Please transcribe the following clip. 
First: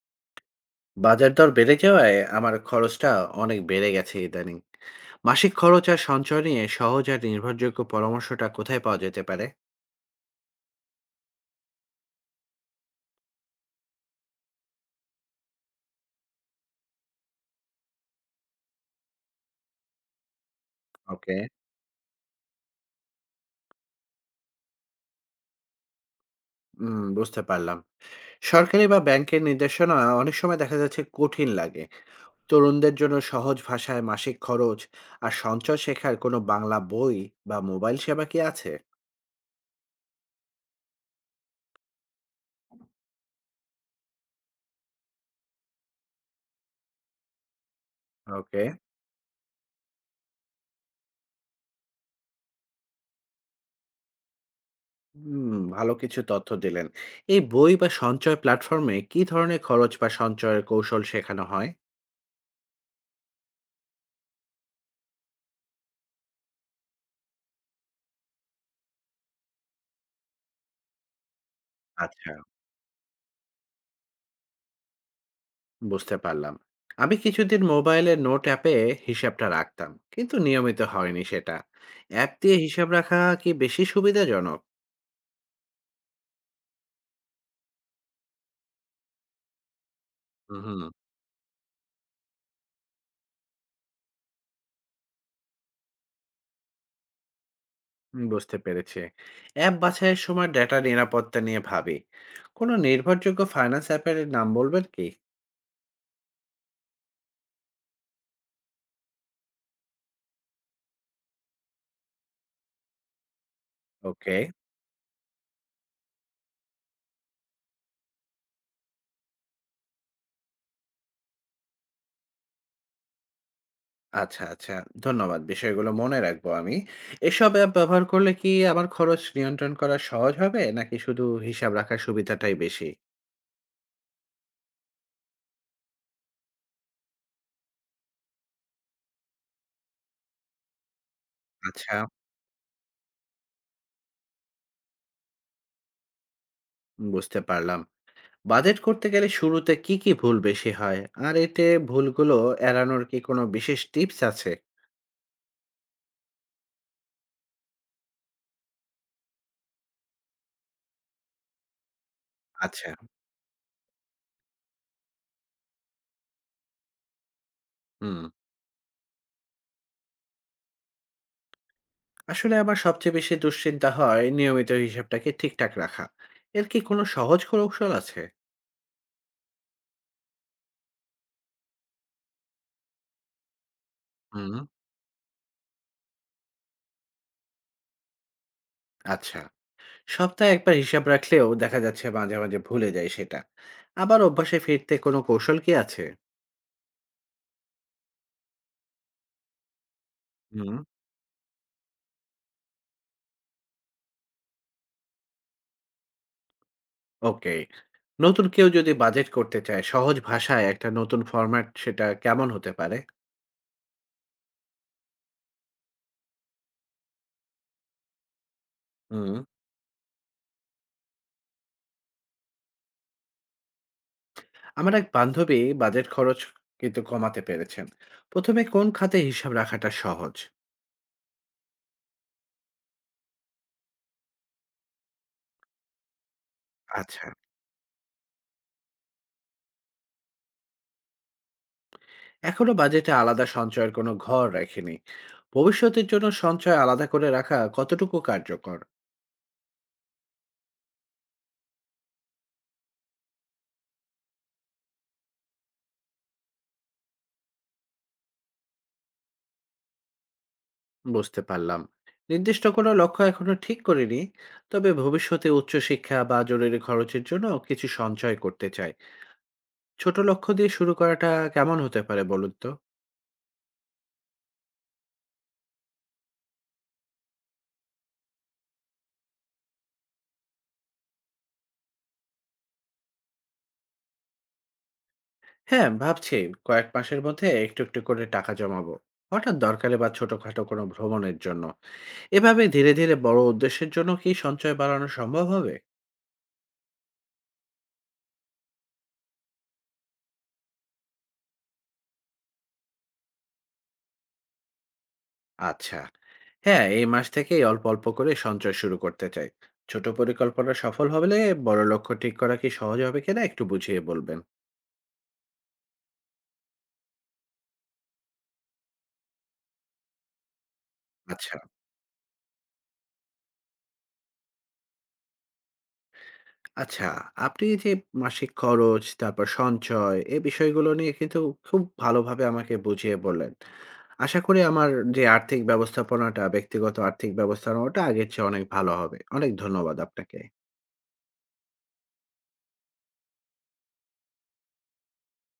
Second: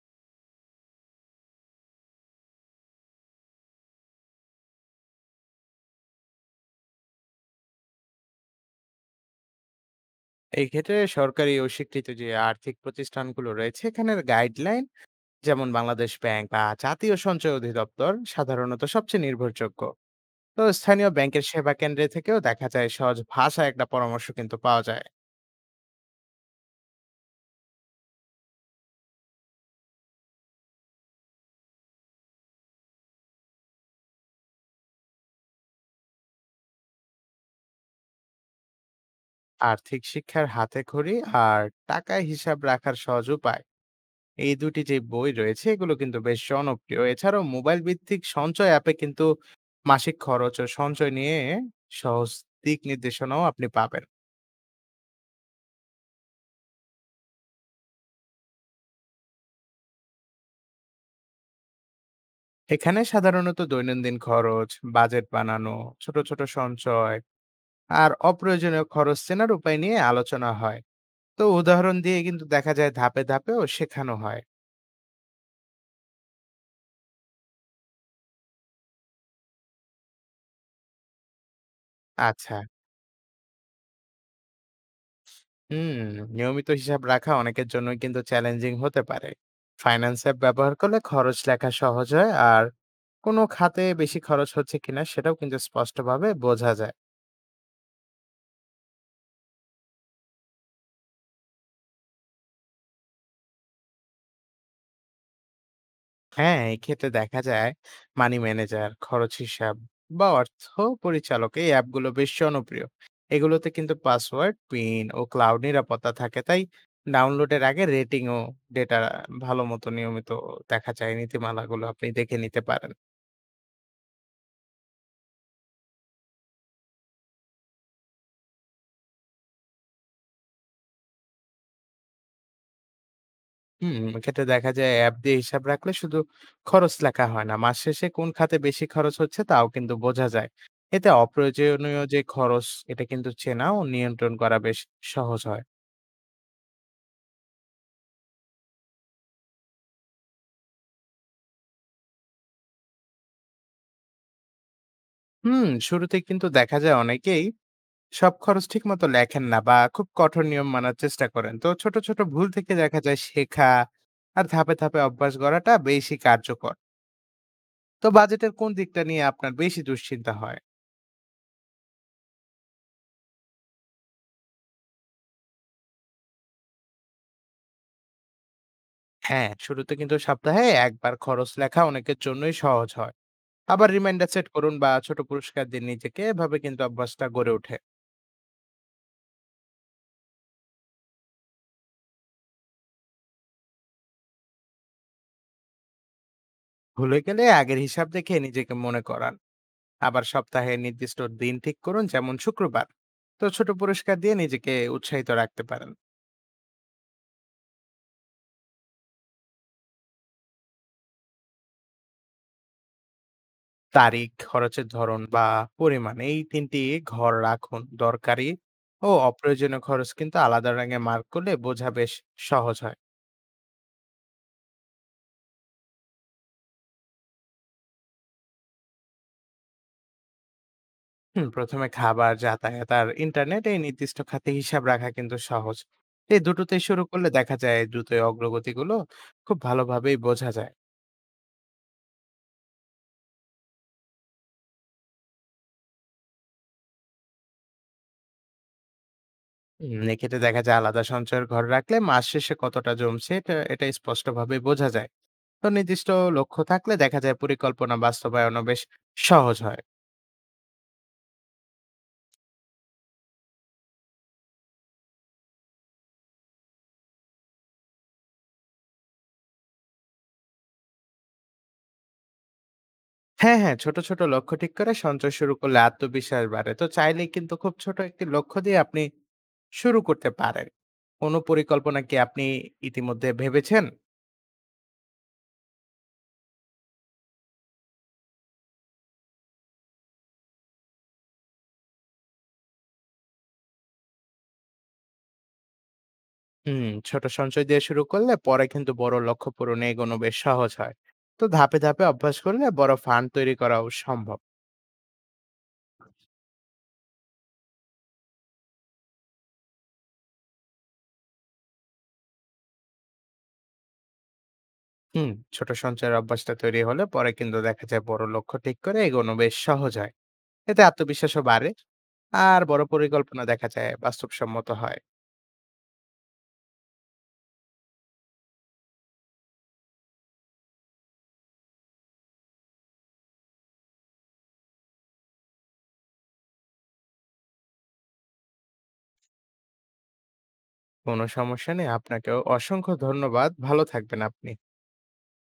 বাজার দর বেড়ে যাওয়ায় আমার খরচটা অনেক বেড়ে গেছে ইদানিং। মাসিক খরচ আর সঞ্চয় নিয়ে সহজ আর নির্ভরযোগ্য পরামর্শটা কোথায় পাওয়া যেতে পারে? এই ক্ষেত্রে সরকারি ও স্বীকৃত যে আর্থিক প্রতিষ্ঠানগুলো রয়েছে এখানের গাইডলাইন যেমন বাংলাদেশ ব্যাংক বা জাতীয় সঞ্চয় অধিদপ্তর সাধারণত সবচেয়ে নির্ভরযোগ্য। তো স্থানীয় ওকে। ব্যাংকের সেবা কেন্দ্রে থেকেও দেখা যায় সহজ ভাষায় একটা পরামর্শ কিন্তু পাওয়া যায়। হুম, বুঝতে পারলাম। সরকারি বা ব্যাংকের নির্দেশনা অনেক সময় দেখা যাচ্ছে কঠিন লাগে। তরুণদের জন্য সহজ ভাষায় মাসিক খরচ আর সঞ্চয় শেখার কোনো বাংলা বই বা মোবাইল সেবা কি আছে? আর্থিক শিক্ষার হাতে খড়ি আর টাকায় হিসাব রাখার সহজ উপায়, এই দুটি যে বই রয়েছে এগুলো কিন্তু বেশ জনপ্রিয়। এছাড়াও মোবাইল ভিত্তিক ওকে। সঞ্চয় অ্যাপে কিন্তু মাসিক খরচ ও সঞ্চয় নিয়ে সহজ দিক নির্দেশনাও আপনি পাবেন। হুম, ভালো কিছু তথ্য দিলেন। এই বই বা সঞ্চয় প্ল্যাটফর্মে কি ধরনের খরচ বা সঞ্চয়ের কৌশল শেখানো হয়? এখানে সাধারণত দৈনন্দিন খরচ, বাজেট বানানো, ছোট ছোট সঞ্চয় আর অপ্রয়োজনীয় খরচ চেনার উপায় নিয়ে আলোচনা হয়। তো উদাহরণ দিয়ে আচ্ছা, কিন্তু দেখা যায় ধাপে ধাপেও শেখানো হয়। বুঝতে পারলাম। আমি কিছুদিন মোবাইলের নোট অ্যাপে হিসাবটা রাখতাম, কিন্তু নিয়মিত হয়নি সেটা। অ্যাপ আচ্ছা, দিয়ে হিসাব রাখা কি বেশি সুবিধাজনক? হুম, নিয়মিত হিসাব রাখা অনেকের জন্য কিন্তু চ্যালেঞ্জিং হতে পারে। ফাইন্যান্স অ্যাপ ব্যবহার হুম, করলে খরচ লেখা সহজ হয় আর কোনো খাতে বেশি খরচ হচ্ছে কিনা সেটাও কিন্তু স্পষ্টভাবে বোঝা যায়। বুঝতে পেরেছি। অ্যাপ বাছাইয়ের সময় ডেটা নিরাপত্তা নিয়ে ভাবি। কোনো নির্ভরযোগ্য ফাইন্যান্স অ্যাপের নাম বলবেন কি? হ্যাঁ, এক্ষেত্রে দেখা যায় মানি ম্যানেজার, খরচ হিসাব বা অর্থ পরিচালক এই অ্যাপগুলো বেশ জনপ্রিয়। এগুলোতে কিন্তু ওকে। পাসওয়ার্ড, পিন ও ক্লাউড নিরাপত্তা থাকে। তাই ডাউনলোডের আগে রেটিং ও ডেটা ভালো মতো নিয়মিত দেখা যায় নীতিমালাগুলো আপনি দেখে নিতে পারেন। আচ্ছা আচ্ছা, ধন্যবাদ, বিষয়গুলো মনে রাখবো আমি। এসব অ্যাপ ব্যবহার করলে কি আমার খরচ নিয়ন্ত্রণ করা সহজ হবে, নাকি শুধু হিসাব রাখার সুবিধাটাই বেশি? হুম, এক্ষেত্রে দেখা যায় অ্যাপ দিয়ে হিসাব রাখলে শুধু খরচ লেখা হয় না, মাস শেষে কোন খাতে বেশি খরচ হচ্ছে তাও কিন্তু বোঝা যায়। এতে আচ্ছা, অপ্রয়োজনীয় যে খরচ, এটা কিন্তু চেনা ও নিয়ন্ত্রণ করা বেশ সহজ হয়। বুঝতে পারলাম। বাজেট করতে গেলে শুরুতে কি, কি ভুল বেশি হয়? আর এতে ভুলগুলো এড়ানোর কি কোনো বিশেষ টিপস আছে? হুম, শুরুতে কিন্তু দেখা যায় অনেকেই সব খরচ ঠিক মতো লেখেন না বা খুব কঠোর নিয়ম মানার চেষ্টা করেন। তো ছোট ছোট ভুল থেকে আচ্ছা, দেখা যায় শেখা আর ধাপে ধাপে অভ্যাস গড়াটা বেশি কার্যকর। তো হুম। বাজেটের কোন দিকটা নিয়ে আপনার বেশি দুশ্চিন্তা হয়? আসলে আমার সবচেয়ে বেশি দুশ্চিন্তা হয় নিয়মিত হিসাবটাকে ঠিকঠাক রাখা। এর কি কোনো সহজ কৌশল আছে? হ্যাঁ, শুরুতে কিন্তু সপ্তাহে একবার খরচ লেখা অনেকের জন্যই সহজ হয়। আবার রিমাইন্ডার সেট হুম, করুন বা ছোট পুরস্কার দিন নিজেকে, এভাবে কিন্তু অভ্যাসটা গড়ে ওঠে। আচ্ছা। সপ্তাহে একবার হিসাব রাখলেও দেখা যাচ্ছে মাঝে, মাঝে ভুলে যাই সেটা। আবার অভ্যাসে ফিরতে কোনো কৌশল কি আছে? ভুলে গেলে আগের হিসাব দেখে নিজেকে মনে করান, আবার সপ্তাহে হুম, নির্দিষ্ট দিন ঠিক করুন যেমন শুক্রবার। তো ছোট পুরস্কার দিয়ে নিজেকে উৎসাহিত রাখতে পারেন। ওকে। নতুন কেউ যদি বাজেট করতে চায়, সহজ ভাষায় একটা নতুন ফরম্যাট সেটা কেমন হতে পারে? তারিখ, খরচের ধরন বা পরিমাণ, এই তিনটি ঘর রাখুন। দরকারি ও হুম। অপ্রয়োজনীয় খরচ কিন্তু আলাদা রঙে মার্ক করলে বোঝা বেশ সহজ হয়। আমার এক বান্ধবী বাজেট খরচ কিন্তু কমাতে পেরেছেন। প্রথমে কোন খাতে হিসাব রাখাটা সহজ? হুম, প্রথমে খাবার, যাতায়াত আর ইন্টারনেট, এই নির্দিষ্ট খাতে হিসাব রাখা কিন্তু সহজ। এই দুটোতে শুরু আচ্ছা। করলে দেখা যায় দ্রুতই অগ্রগতিগুলো খুব ভালোভাবেই বোঝা যায়। এখনো বাজেটে আলাদা সঞ্চয়ের কোনো ঘর রাখেনি। ভবিষ্যতের জন্য সঞ্চয় আলাদা করে রাখা কতটুকু কার্যকর? হুম, এক্ষেত্রে দেখা যায় আলাদা সঞ্চয়ের ঘর রাখলে মাস শেষে কতটা জমছে এটা এটা স্পষ্টভাবে বোঝা যায়। তো নির্দিষ্ট লক্ষ্য থাকলে দেখা যায় পরিকল্পনা বাস্তবায়নও বেশ সহজ হয়। বুঝতে পারলাম। নির্দিষ্ট কোনো লক্ষ্য এখনো ঠিক করিনি, তবে ভবিষ্যতে উচ্চশিক্ষা বা জরুরি খরচের জন্য কিছু সঞ্চয় করতে চাই। ছোট লক্ষ্য দিয়ে শুরু করাটা কেমন হতে পারে বলুন তো। হ্যাঁ হ্যাঁ, ছোট ছোট লক্ষ্য ঠিক করে সঞ্চয় শুরু করলে আত্মবিশ্বাস বাড়ে। তো চাইলে কিন্তু খুব ছোট একটি লক্ষ্য দিয়ে আপনি শুরু করতে পারেন। কোনো পরিকল্পনা কি আপনি ইতিমধ্যে ভেবেছেন? হ্যাঁ, ভাবছি কয়েক মাসের মধ্যে একটু, একটু করে টাকা জমাবো। হঠাৎ দরকারে বা ছোটখাটো কোনো ভ্রমণের জন্য। এভাবে ধীরে, ধীরে বড় উদ্দেশ্যের জন্য কি সঞ্চয় বাড়ানো সম্ভব হবে? হুম, ছোট সঞ্চয় দিয়ে শুরু করলে পরে কিন্তু বড় লক্ষ্য পূরণে এগোনো বেশ সহজ হয়। তো ধাপে ধাপে অভ্যাস করলে বড় ফান্ড তৈরি করাও সম্ভব। আচ্ছা। হ্যাঁ, এই মাস থেকেই অল্প, অল্প করে সঞ্চয় শুরু করতে চাই। ছোট পরিকল্পনা সফল হলে বড় লক্ষ্য ঠিক করা কি সহজ হবে কিনা একটু বুঝিয়ে বলবেন। হুম, ছোট সঞ্চয়ের অভ্যাসটা তৈরি হলে পরে কিন্তু দেখা যায় বড় লক্ষ্য ঠিক করে এগোনো বেশ সহজ হয়। এতে আত্মবিশ্বাসও আচ্ছা। বাড়ে আর বড় পরিকল্পনা দেখা যায় বাস্তবসম্মত হয়। আচ্ছা, আপনি যে মাসিক খরচ, তারপর সঞ্চয় এ বিষয়গুলো নিয়ে কিন্তু খুব ভালোভাবে আমাকে বুঝিয়ে বললেন। আশা করি আমার যে আর্থিক ব্যবস্থাপনাটা, ব্যক্তিগত আর্থিক ব্যবস্থাপনাটা আগের চেয়ে অনেক ভালো হবে। অনেক ধন্যবাদ আপনাকে। কোনো সমস্যা নেই, আপনাকেও অসংখ্য ধন্যবাদ। ভালো থাকবেন আপনি।